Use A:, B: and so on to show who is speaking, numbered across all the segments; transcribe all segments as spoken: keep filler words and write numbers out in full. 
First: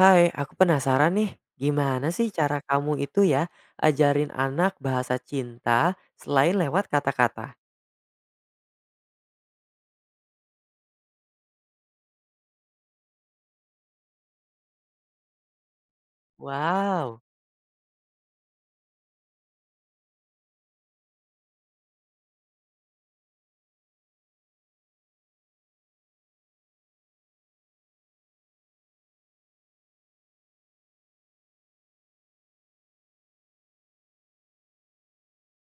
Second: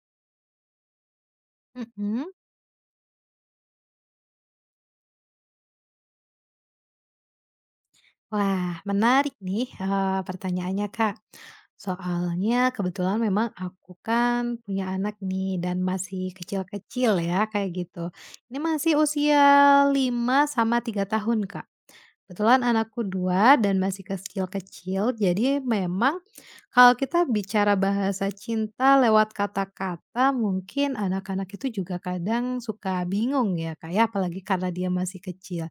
A: Hai, aku penasaran nih, gimana sih
B: Mhm.
A: cara kamu itu ya ajarin anak bahasa cinta selain lewat kata-kata?
B: Wah, menarik nih, eee, pertanyaannya, Kak. Soalnya kebetulan memang aku kan punya anak nih dan masih kecil-kecil
A: Wow,
B: ya, kayak gitu. Ini masih usia lima sama tiga tahun, Kak. Kebetulan anakku dua dan masih kecil-kecil, jadi memang kalau kita bicara bahasa cinta lewat kata-kata, mungkin anak-anak itu juga kadang suka bingung ya, Kak, ya, apalagi karena dia masih kecil.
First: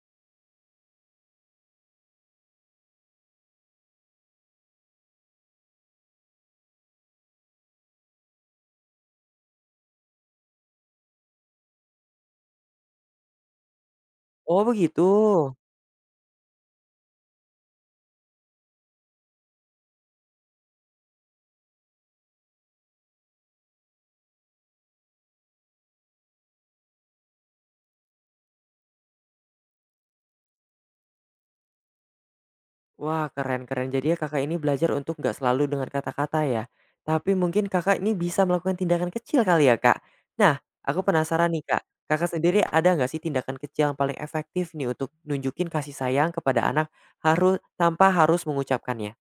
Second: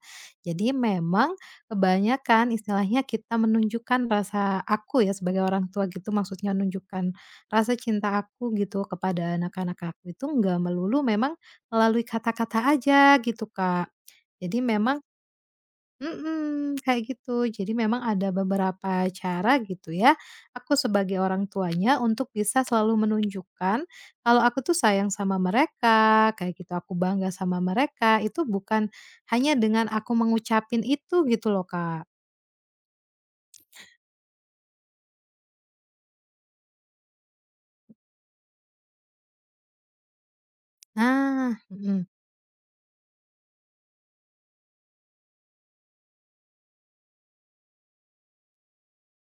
B: Jadi memang kebanyakan istilahnya kita menunjukkan rasa aku ya, sebagai orang tua gitu, maksudnya menunjukkan rasa cinta aku gitu kepada anak-anak aku itu nggak melulu memang melalui kata-kata aja gitu, Kak. Jadi
A: oh
B: memang.
A: begitu.
B: Mhm. Kayak gitu. Jadi memang ada beberapa cara gitu ya, aku sebagai orang tuanya untuk bisa selalu menunjukkan kalau aku tuh sayang sama mereka, kayak gitu, aku bangga sama mereka, itu bukan hanya dengan aku mengucapin itu gitu loh, Kak.
A: Wah, keren-keren. Jadi ya kakak ini belajar untuk nggak selalu dengan kata-kata ya. Tapi mungkin kakak ini bisa melakukan tindakan kecil kali ya kak. Nah, aku penasaran
B: Nah,
A: nih kak.
B: mhm.
A: Kakak sendiri ada nggak sih tindakan kecil yang paling efektif nih untuk nunjukin kasih sayang kepada anak harus tanpa harus mengucapkannya?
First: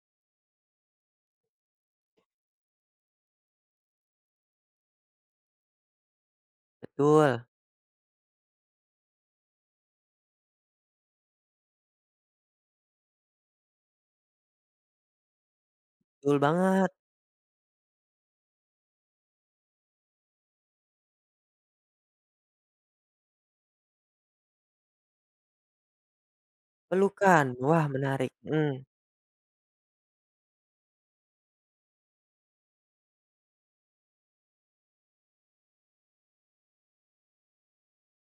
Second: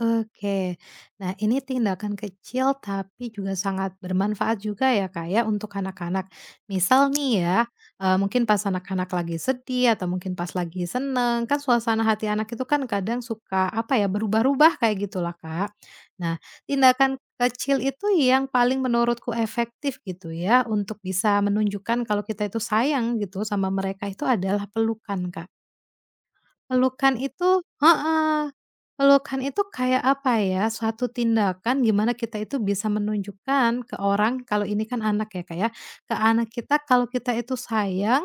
B: Oke. Nah, ini tindakan kecil tapi juga sangat bermanfaat juga ya, Kak, ya, untuk anak-anak. Misal
A: Betul,
B: nih ya, eee, mungkin pas anak-anak lagi sedih atau mungkin pas lagi seneng, kan suasana hati anak itu kan kadang suka, apa ya, berubah-ubah kayak gitulah, Kak.
A: betul
B: Nah,
A: banget.
B: tindakan kecil itu yang paling menurutku efektif gitu ya, untuk bisa menunjukkan kalau kita itu sayang gitu sama mereka itu adalah pelukan, Kak. Pelukan
A: Pelukan,
B: itu,
A: wah menarik,
B: heeh.
A: mhm,
B: Pelukan itu kayak apa ya, suatu tindakan gimana kita itu bisa menunjukkan ke orang kalau ini kan anak ya, Kak, ya, ke anak kita kalau kita itu sayang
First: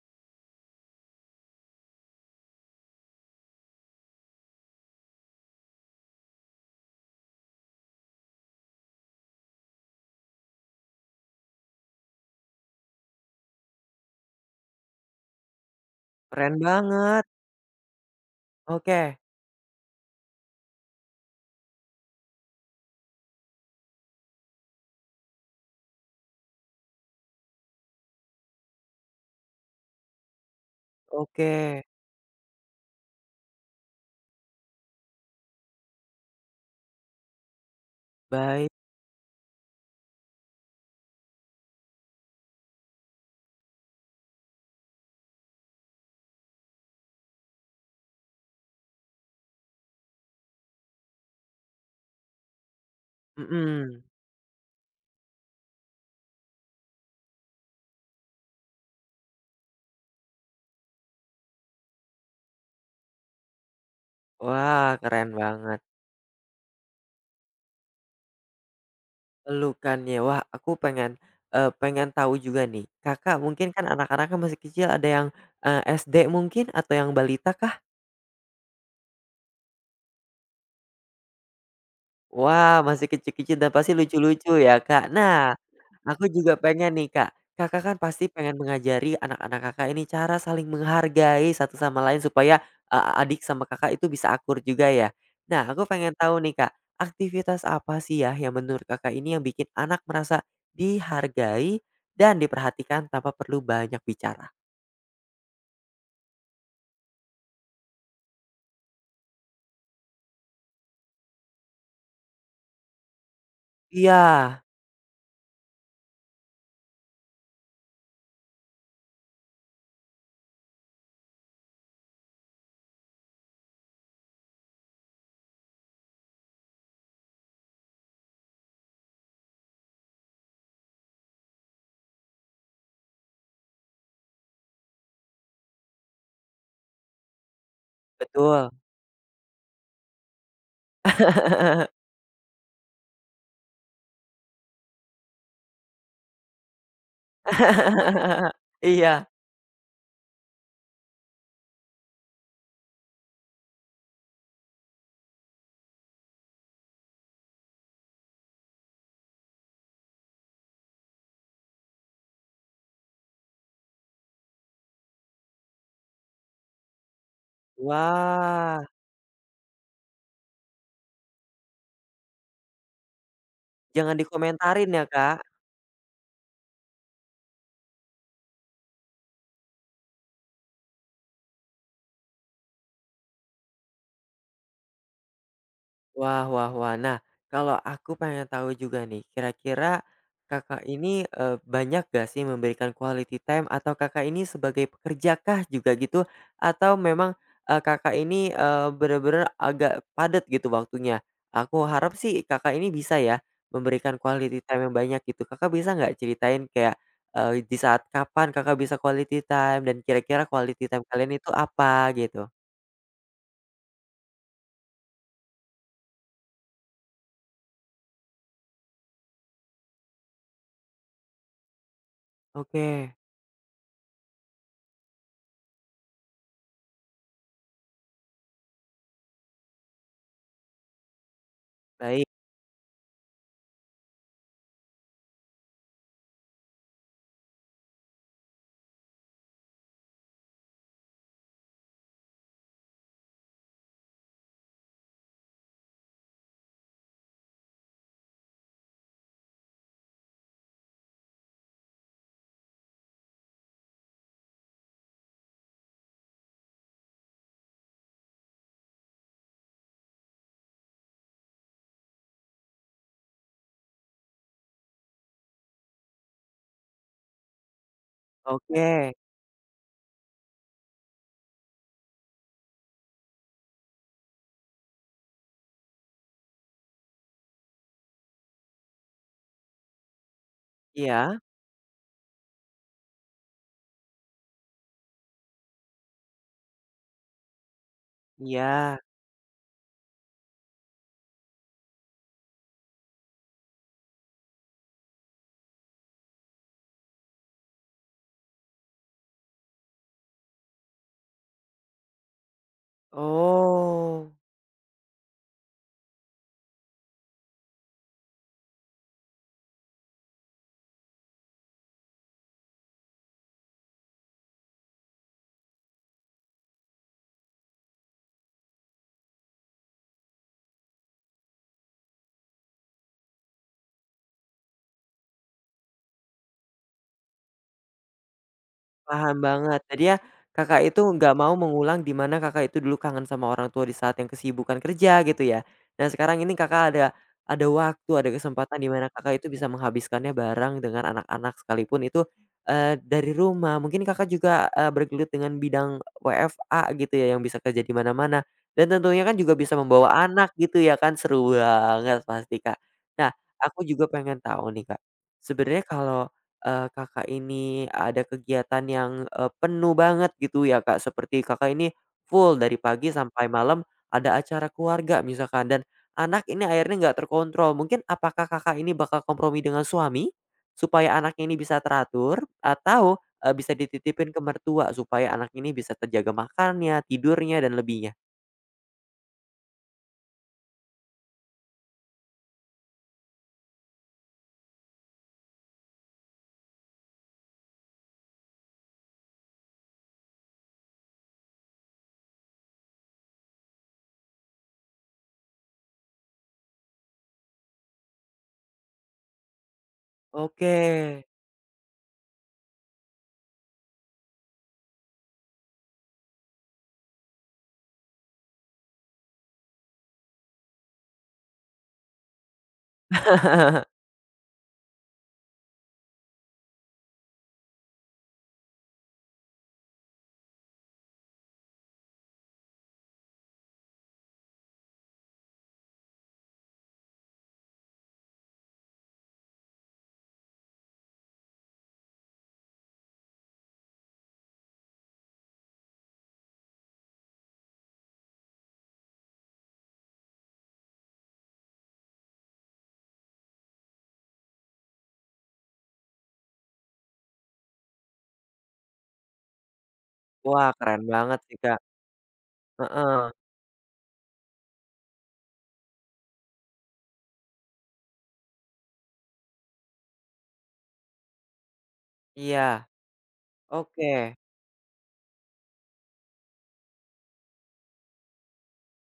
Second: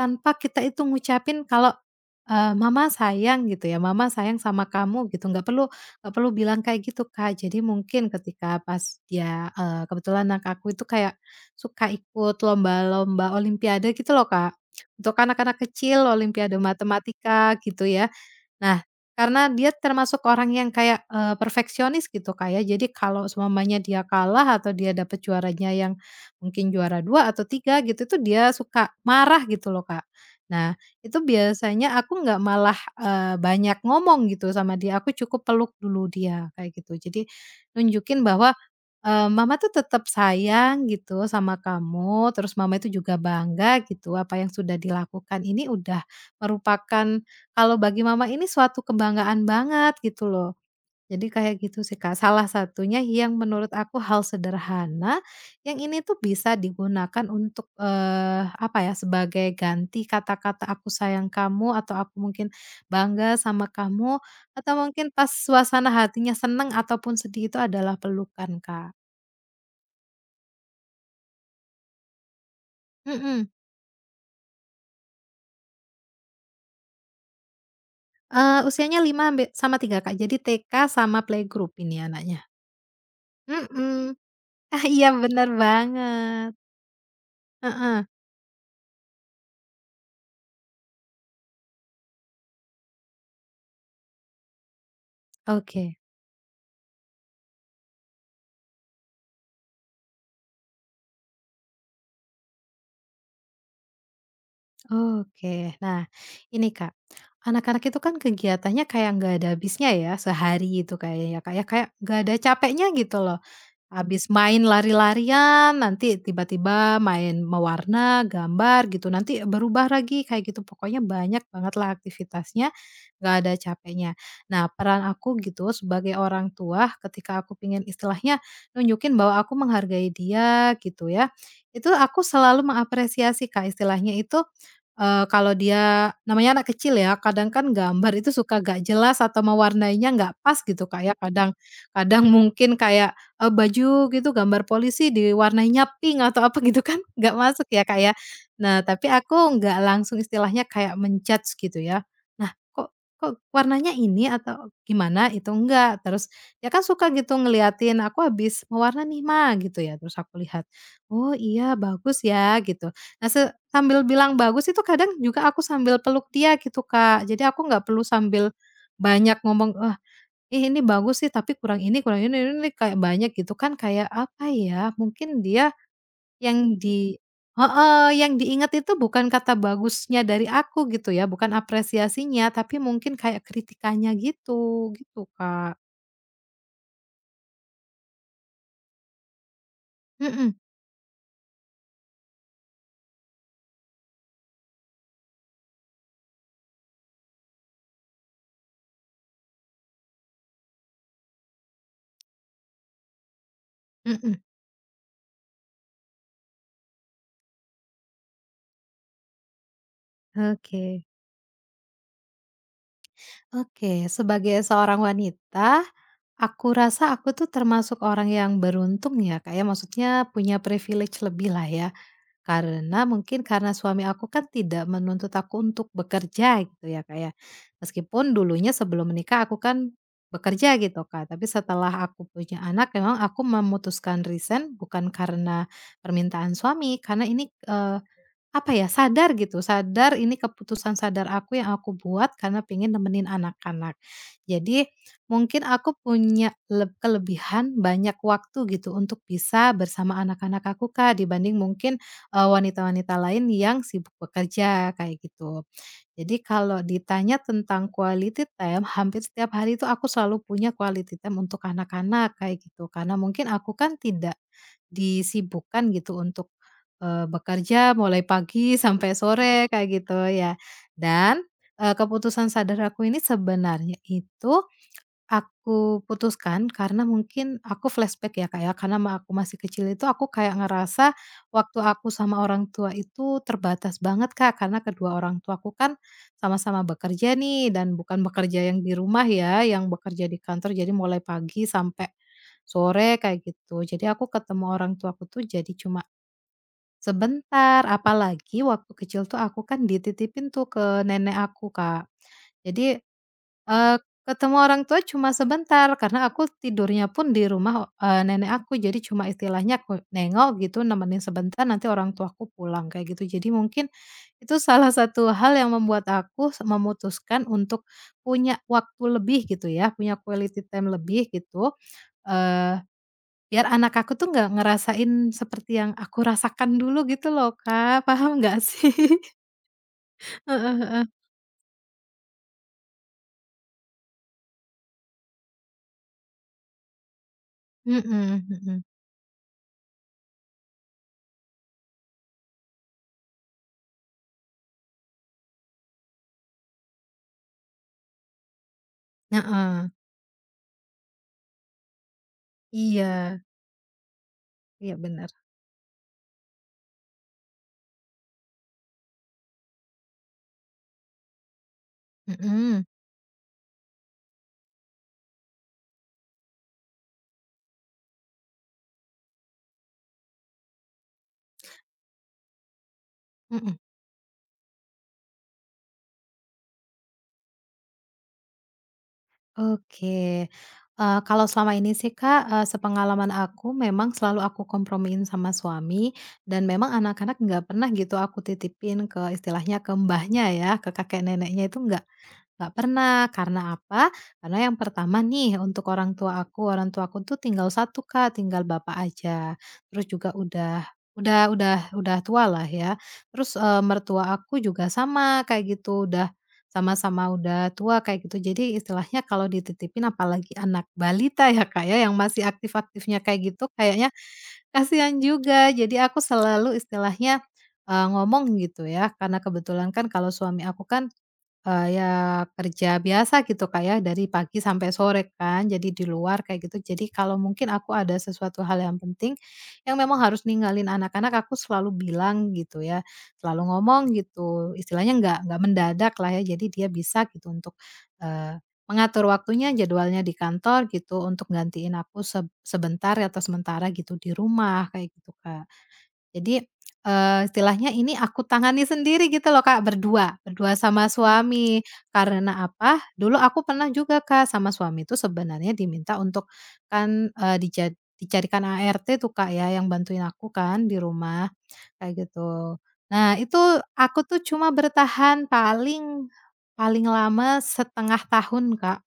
B: tanpa kita itu ngucapin kalau, eee, "Mama sayang," gitu ya, "Mama sayang sama kamu," gitu, nggak perlu nggak perlu bilang kayak gitu, Kak. Jadi mungkin ketika pas dia, eee, kebetulan anak aku itu kayak suka ikut lomba-lomba olimpiade gitu loh, Kak. Untuk anak-anak kecil
A: keren
B: olimpiade
A: banget,
B: matematika gitu ya. Nah,
A: oke
B: karena dia termasuk orang yang kayak, eee, perfeksionis gitu, Kak, ya. Jadi kalau semuanya dia kalah atau dia dapet juaranya yang mungkin juara dua atau tiga gitu, itu dia suka marah gitu loh, Kak. Nah, itu
A: oke,
B: biasanya aku nggak malah, eee, banyak ngomong gitu sama dia, aku cukup peluk dulu dia, kayak gitu. Jadi nunjukin bahwa,
A: baik,
B: eee, mama tuh tetap sayang gitu sama kamu, terus mama itu juga bangga gitu, apa yang sudah dilakukan ini udah merupakan kalau bagi mama ini suatu kebanggaan banget gitu loh. Jadi kayak gitu sih Kak, salah satunya yang menurut aku
A: mhm,
B: hal sederhana, yang ini tuh bisa digunakan untuk, eee, apa ya, sebagai ganti kata-kata "aku sayang kamu" atau "aku mungkin bangga sama kamu" atau
A: wah
B: mungkin
A: keren
B: pas
A: banget,
B: suasana hatinya seneng ataupun sedih itu adalah pelukan Kak.
A: pelukannya, wah aku pengen, eee, pengen tahu juga nih, Kakak
B: Mhm,
A: mungkin kan anak-anaknya masih kecil ada yang, eee, S D mungkin atau yang balita kah?
B: eee, usianya lima ambe sama tiga Kak, jadi T K sama playgroup ini anaknya.
A: Wah masih kecil-kecil dan pasti
B: Mhm.
A: lucu-lucu ya
B: Ah, iya
A: Kak,
B: bener
A: nah Aku
B: banget.
A: juga pengen nih, Kak. Kakak kan
B: Heeh.
A: pasti pengen mengajari anak-anak Kakak ini cara saling menghargai satu sama lain supaya, eee, adik sama Kakak itu bisa akur juga ya. Nah, aku
B: Oke,
A: pengen tahu nih, Kak, aktivitas apa sih ya yang menurut Kakak ini yang bikin anak merasa dihargai dan diperhatikan tanpa perlu banyak bicara?
B: oke. Nah, ini Kak, anak-anak itu kan kegiatannya kayak nggak ada habisnya ya, sehari itu kayak ya Kak ya, kayak nggak ada capeknya gitu loh.
A: Iya,
B: Habis main lari-larian, nanti tiba-tiba main mewarna, gambar gitu, nanti berubah lagi kayak gitu. Pokoknya banyak banget lah aktivitasnya, nggak ada capeknya. Nah, peran aku gitu sebagai orang tua ketika aku pingin istilahnya nunjukin bahwa aku menghargai dia gitu ya, itu aku selalu mengapresiasi Kak, istilahnya itu, eee, kalau dia namanya anak kecil ya, kadang kan gambar itu suka
A: betul.
B: nggak jelas atau mewarnainya nggak pas gitu Kak ya, kadang kadang mungkin kayak eee, baju gitu gambar polisi diwarnainya pink atau apa gitu kan nggak masuk ya, Kak, ya. Nah, tapi
A: Iya.
B: aku nggak langsung istilahnya kayak men gitu ya. Nah, "Kok kok warnanya ini?" atau gimana itu enggak. Terus dia kan suka gitu ngeliatin, "Aku habis mewarna nih, Ma," gitu ya. Terus aku lihat, "Oh iya, bagus ya," gitu. Nah, se sambil bilang bagus itu kadang juga aku sambil peluk dia gitu, Kak. Jadi aku nggak perlu sambil
A: Wah,
B: banyak ngomong, "Eh, Ih, ini bagus sih tapi kurang ini kurang ini ini ini, kayak banyak gitu kan kayak
A: jangan
B: apa
A: dikomentarin
B: ya,
A: ya, Kak.
B: mungkin dia yang di heeh, yang diingat itu bukan kata bagusnya dari aku gitu ya, bukan apresiasinya, tapi mungkin kayak kritikannya gitu, gitu Kak."
A: Wah wah wah. Nah, kalau aku pengen tahu juga nih, kira-kira
B: Mhm,
A: Kakak ini, eee, banyak gak sih memberikan quality time atau Kakak ini sebagai pekerja kah juga gitu? Atau memang, eee, Kakak ini, eee, bener-bener agak padat gitu waktunya? Aku harap sih Kakak ini bisa ya memberikan
B: mhm.
A: quality time yang banyak gitu. Kakak bisa nggak ceritain kayak, eee, di saat kapan Kakak bisa quality time dan kira-kira quality time
B: Oke,
A: kalian itu apa gitu?
B: oke, sebagai seorang wanita, aku rasa aku tuh termasuk orang yang beruntung ya Kak ya, maksudnya punya privilege lebih lah ya. Karena
A: Oke,
B: mungkin karena suami aku kan tidak menuntut aku untuk bekerja gitu ya Kak ya. Meskipun dulunya sebelum menikah aku kan bekerja gitu Kak, tapi setelah
A: baik,
B: aku punya anak memang aku memutuskan resign bukan karena permintaan suami, karena ini, apa ya, sadar gitu, sadar ini keputusan sadar aku yang aku buat karena pengen nemenin anak-anak. Jadi mungkin aku punya leb kelebihan banyak waktu gitu untuk bisa bersama anak-anak aku, Kak, dibanding mungkin, eee, wanita-wanita lain yang sibuk bekerja, kayak gitu. Jadi kalau ditanya tentang quality time, hampir setiap hari itu aku selalu punya quality time untuk anak-anak kayak gitu. Karena mungkin aku kan tidak disibukkan gitu untuk, eee, bekerja mulai pagi sampai
A: oke,
B: sore kayak gitu ya. Dan, eee, keputusan sadar aku ini sebenarnya itu aku putuskan karena mungkin aku flashback ya Kak ya, karena ma aku masih kecil itu aku kayak ngerasa
A: iya.
B: waktu aku sama orang tua itu terbatas banget Kak, karena kedua orang tuaku kan sama-sama bekerja nih dan bukan bekerja yang di
A: Iya,
B: rumah ya, yang bekerja di kantor jadi mulai pagi sampai sore kayak gitu. Jadi aku ketemu orang tuaku tuh jadi cuma sebentar, apalagi waktu kecil tuh aku kan dititipin tuh ke nenek aku Kak. Jadi Eee,
A: oh,
B: ketemu orang tua cuma sebentar karena aku tidurnya pun di rumah, eee, nenek aku. Jadi cuma istilahnya aku nengok gitu, nemenin sebentar nanti orang tuaku pulang kayak gitu. Jadi mungkin itu salah satu hal yang membuat aku se memutuskan untuk punya waktu lebih gitu ya, punya quality time lebih gitu, eee, biar anak aku tuh nggak ngerasain seperti yang aku rasakan dulu gitu loh, Kak. Paham nggak sih?
A: paham banget. Jadi ya
B: Heeh,
A: Kakak itu
B: heeh.
A: nggak mau mengulang di mana Kakak itu dulu kangen sama orang tua di saat yang kesibukan kerja gitu ya. Nah sekarang ini Kakak ada ada waktu, ada
B: Mhm,
A: kesempatan
B: mhm.
A: di mana Kakak itu bisa menghabiskannya bareng dengan anak-anak sekalipun itu, eee, dari rumah. Mungkin Kakak juga, eee, bergelut dengan bidang W F H gitu ya yang bisa kerja di mana-mana dan tentunya kan juga bisa
B: Heeh.
A: membawa anak gitu ya kan, seru banget pasti Kak. Nah
B: Iya.
A: aku juga pengen tahu nih
B: Iya
A: Kak,
B: bener.
A: sebenarnya kalau eee, Kakak ini ada kegiatan yang, eee, penuh banget gitu ya, Kak, seperti Kakak ini full dari
B: Mhm,
A: pagi sampai malam ada acara keluarga misalkan dan anak ini akhirnya nggak terkontrol. Mungkin apakah Kakak ini bakal kompromi dengan suami? Supaya anaknya ini bisa teratur atau, eee, bisa
B: mhm,
A: dititipin ke mertua supaya anak ini bisa terjaga makannya, tidurnya, dan lebihnya?
B: oke. Eee, kalau selama ini sih Kak, eee, sepengalaman aku memang selalu aku kompromiin sama suami dan memang anak-anak nggak pernah gitu aku titipin ke istilahnya ke mbahnya ya, ke kakek neneknya itu nggak. Nggak pernah, karena apa? Karena yang pertama nih, untuk orang tua aku, orang tua aku tuh tinggal satu Kak, tinggal bapak aja. Terus juga
A: Oke.
B: udah udah udah udah tua lah ya. Terus, eee, mertua aku juga sama kayak gitu, udah sama-sama udah tua kayak gitu. Jadi istilahnya kalau dititipin apalagi anak balita ya Kak ya, yang masih aktif-aktifnya kayak gitu, kayaknya kasihan juga. Jadi aku selalu istilahnya, eee, ngomong gitu ya, karena kebetulan kan kalau suami aku kan Eee, ya kerja biasa gitu, Kak, ya, dari pagi sampai sore kan, jadi di luar kayak gitu. Jadi kalau mungkin aku ada sesuatu hal yang penting, yang memang harus ninggalin anak-anak, aku selalu bilang gitu ya, selalu ngomong gitu, istilahnya nggak nggak mendadak lah ya, jadi dia bisa gitu untuk, eee, mengatur waktunya, jadwalnya di kantor gitu, untuk gantiin aku se sebentar atau sementara gitu di rumah, kayak gitu, Kak. Jadi, eee, istilahnya ini aku tangani sendiri gitu loh Kak, berdua,
A: Wah,
B: berdua
A: keren
B: sama
A: banget sih, Kak.
B: suami. Karena apa?
A: Heeh.
B: Dulu aku pernah juga Kak, sama suami itu sebenarnya diminta untuk kan, eee, dija dicarikan A R T tuh Kak ya, yang bantuin aku kan di rumah, kayak gitu.
A: Iya.
B: Nah itu aku
A: Oke.
B: tuh cuma bertahan paling paling lama setengah tahun Kak.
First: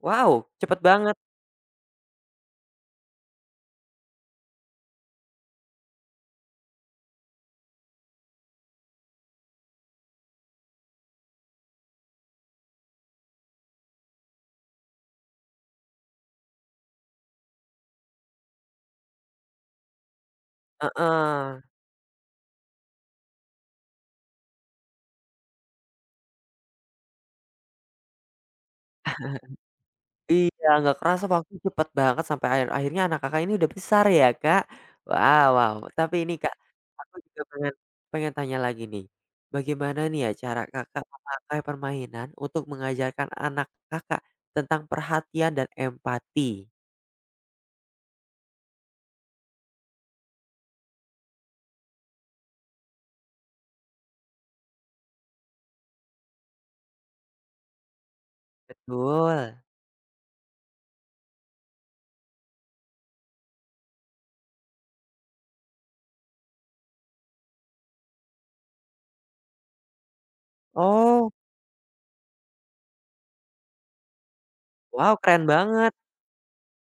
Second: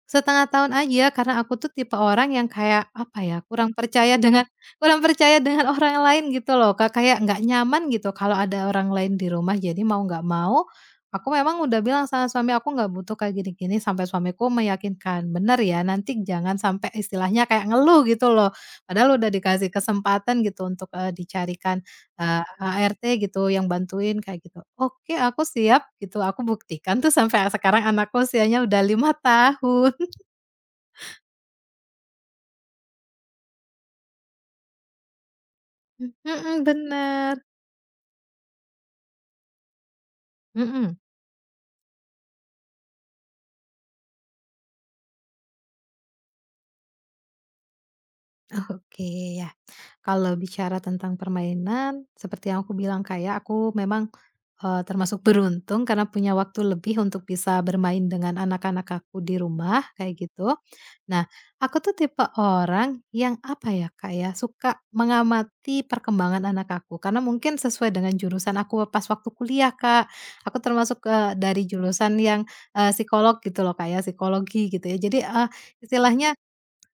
A: Wow,
B: Setengah tahun
A: cepet
B: aja
A: banget.
B: karena aku tuh tipe orang yang kayak, apa ya, kurang percaya dengan kurang percaya dengan orang lain gitu loh Kak, kayak nggak nyaman gitu kalau ada orang lain di rumah. Jadi mau nggak mau, aku memang udah bilang sama suami aku nggak butuh kayak gini-gini sampai suamiku meyakinkan, "Bener ya nanti jangan sampai istilahnya kayak ngeluh," gitu loh. Padahal udah dikasih kesempatan gitu untuk, eee,
A: Heeh,
B: dicarikan, eee, A R T gitu yang bantuin kayak gitu. "Oke aku siap," gitu, aku buktikan tuh sampai sekarang anakku usianya udah lima tahun.
A: iya nggak kerasa waktu cepet banget sampai akhir akhirnya anak Kakak ini udah besar ya Kak, wow wow tapi ini Kak,
B: Mhm,
A: aku
B: bener,
A: juga pengen pengen tanya lagi nih, bagaimana nih ya cara
B: mhm,
A: Kakak memakai permainan untuk mengajarkan anak Kakak tentang perhatian dan empati?
B: oke ya. Kalau bicara tentang permainan, seperti yang aku bilang kayak aku memang, eee, termasuk beruntung karena punya waktu lebih untuk bisa bermain dengan anak-anak aku di
A: Betul,
B: rumah, kayak gitu. Nah, aku tuh tipe orang yang, apa ya, Kak, ya, suka mengamati perkembangan anak aku, karena mungkin sesuai dengan jurusan aku pas waktu kuliah, Kak. Aku termasuk,
A: oh
B: eee, dari jurusan yang, eee, psikolog gitu loh, kayak psikologi gitu ya.
A: wow
B: Jadi,
A: keren
B: eee,
A: banget,
B: istilahnya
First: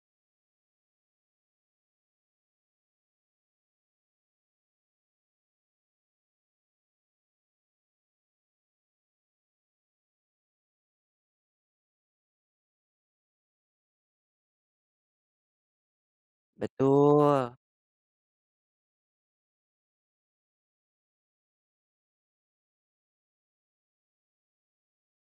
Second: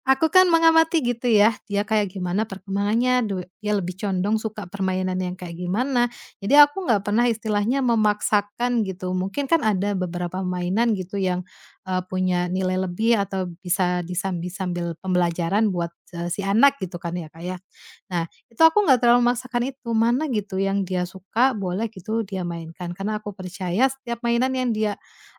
B: aku kan mengamati gitu ya, dia kayak gimana perkembangannya, du dia lebih condong suka permainan yang kayak gimana. Jadi aku nggak pernah istilahnya memaksakan gitu. Mungkin kan ada beberapa mainan gitu yang, eee, punya nilai lebih atau bisa disambi sambil pembelajaran buat, eee, si anak gitu kan ya,
A: betul,
B: kayak. Nah, itu aku nggak terlalu memaksakan itu, mana gitu yang dia suka boleh gitu dia mainkan, karena aku percaya setiap mainan yang dia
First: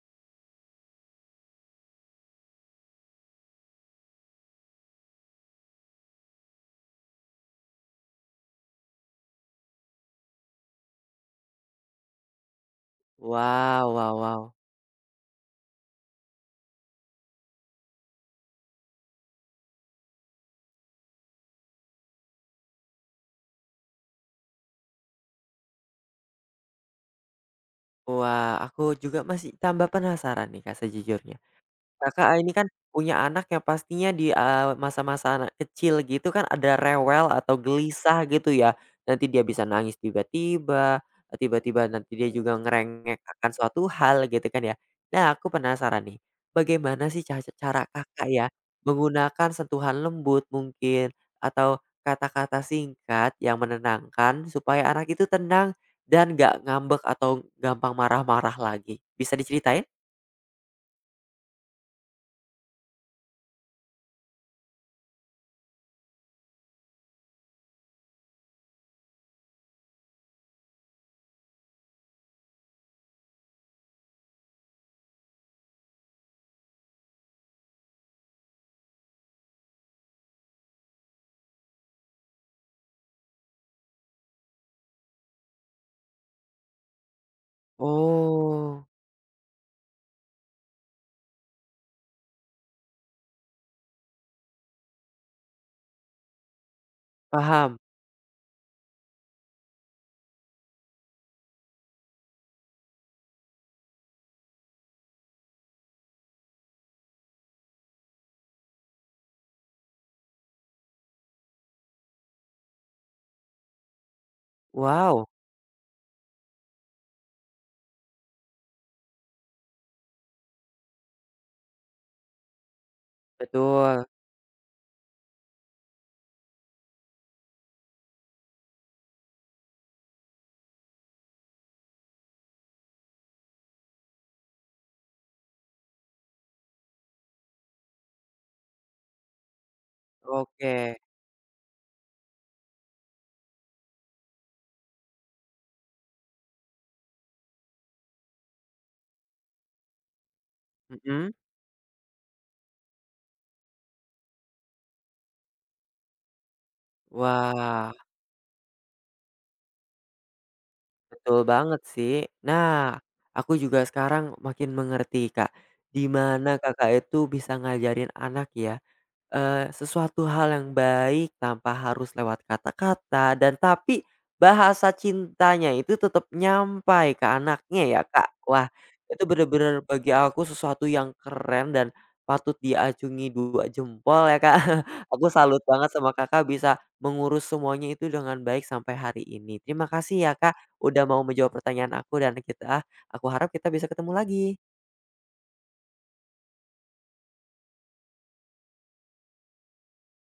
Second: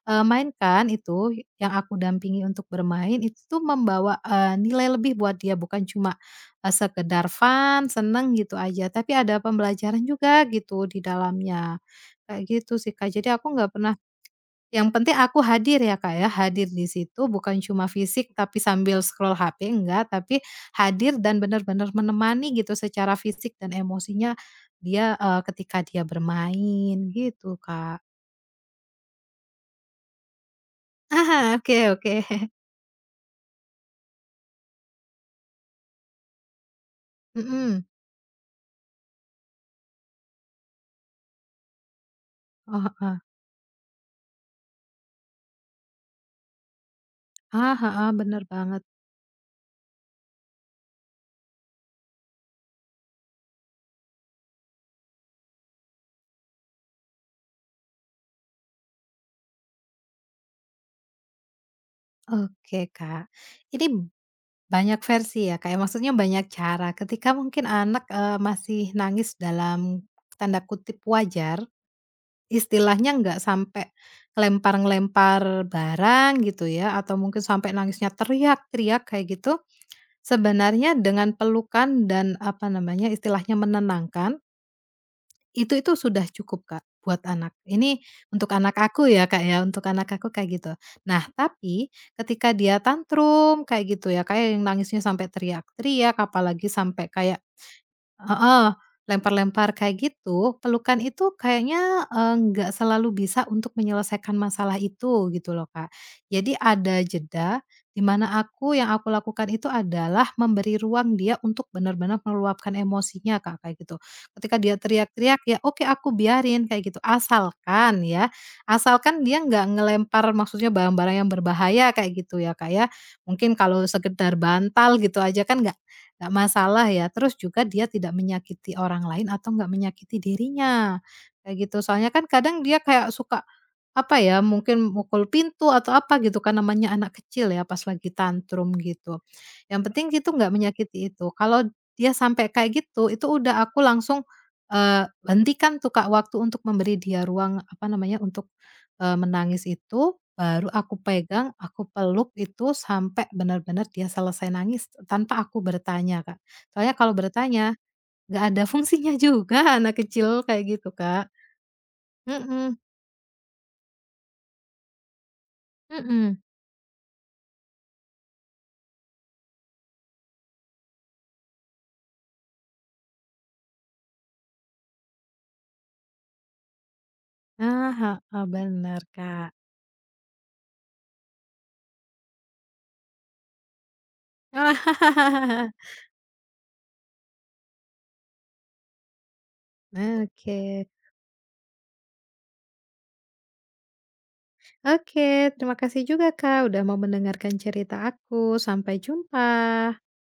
B: Eee, mainkan itu yang aku dampingi untuk bermain itu tuh membawa, eee, nilai lebih buat dia bukan cuma, eee, sekedar fun, seneng gitu aja, tapi ada pembelajaran juga gitu di dalamnya. Kayak gitu sih, Kak, jadi aku nggak
A: wow
B: pernah
A: wow wow,
B: yang penting aku hadir ya, Kak, ya, hadir di situ bukan cuma fisik tapi sambil scroll H P, enggak, tapi hadir dan bener-bener menemani gitu secara fisik dan emosinya dia, eee, ketika dia bermain gitu, Kak.
A: wah aku juga masih tambah penasaran nih Kak sejujurnya.
B: Oke, oke.
A: Kakak ini kan punya anak yang pastinya di, eee, masa-masa anak kecil gitu kan ada rewel atau
B: Mhm.
A: gelisah gitu ya. Nanti dia bisa nangis tiba-tiba, tiba-tiba nanti dia juga
B: Oh, heeh.
A: ngerengek akan suatu hal gitu kan ya. Nah aku penasaran nih, bagaimana sih ca
B: Ah
A: cara
B: heeh,
A: Kakak
B: bener
A: ya
B: banget.
A: menggunakan sentuhan lembut mungkin atau kata-kata singkat yang menenangkan supaya anak itu tenang dan nggak ngambek atau gampang marah-marah lagi? Bisa diceritain?
B: Oke, Kak. Ini banyak versi ya, Kak, ya, maksudnya banyak cara. Ketika mungkin anak, eee, masih nangis dalam tanda kutip "wajar", istilahnya nggak sampai ngelempar-ngelempar barang gitu ya, atau mungkin sampai nangisnya teriak-teriak kayak gitu, sebenarnya dengan pelukan dan, apa namanya, istilahnya menenangkan. Itu itu sudah cukup, Kak, buat anak. Ini untuk anak
A: Oh,
B: aku ya, Kak, ya, untuk anak aku kayak gitu. Nah, tapi ketika dia tantrum kayak gitu ya, kayak yang nangisnya sampai teriak-teriak, apalagi sampai kayak
A: paham.
B: heeh, lempar-lempar kayak gitu, pelukan itu kayaknya, eee, nggak selalu bisa untuk menyelesaikan masalah itu gitu loh, Kak. Jadi ada jeda di mana aku yang aku lakukan itu adalah memberi ruang dia untuk benar-benar meluapkan emosinya, Kak, kayak gitu. Ketika dia
A: Wow,
B: teriak-teriak, ya oke aku biarin kayak gitu, asalkan ya, asalkan dia nggak ngelempar maksudnya barang-barang yang berbahaya kayak gitu ya, Kak, ya. Mungkin kalau
A: betul,
B: sekedar bantal gitu aja kan nggak. Nggak masalah ya, terus juga dia tidak menyakiti orang lain atau nggak menyakiti dirinya, kayak gitu. Soalnya kan kadang dia kayak suka, apa ya, mungkin mukul pintu atau apa gitu kan, namanya anak kecil ya pas lagi tantrum gitu. Yang penting itu nggak
A: oke,
B: menyakiti itu. Kalau dia sampai kayak gitu, itu udah aku langsung, eee, hentikan tuh Kak, waktu untuk memberi dia ruang, apa namanya, untuk, eee, menangis itu. Baru aku
A: mhm,
B: pegang, aku peluk itu sampai benar-benar dia selesai nangis tanpa aku bertanya, Kak. Soalnya kalau bertanya,
A: wah,
B: nggak ada fungsinya juga anak kecil kayak gitu, Kak.
A: betul banget sih.
B: Mhm,
A: Nah, aku juga sekarang makin mengerti, Kak, di
B: mhm.
A: mana Kakak itu bisa ngajarin anak ya, eee, sesuatu hal yang baik tanpa harus lewat kata-kata dan tapi bahasa cintanya itu tetap nyampai ke anaknya
B: Ah
A: ya, Kak.
B: heeh,
A: Wah,
B: bener,
A: itu
B: Kak.
A: bener-bener bagi aku sesuatu yang keren dan patut diacungi dua jempol ya, Kak. Aku salut banget sama Kakak bisa mengurus semuanya itu dengan baik sampai hari ini. Terima kasih ya,
B: Oke.
A: Kak, udah mau menjawab pertanyaan aku dan kita aku harap kita bisa ketemu lagi.
B: Oke, terima kasih juga, Kak, udah mau mendengarkan cerita aku. Sampai jumpa.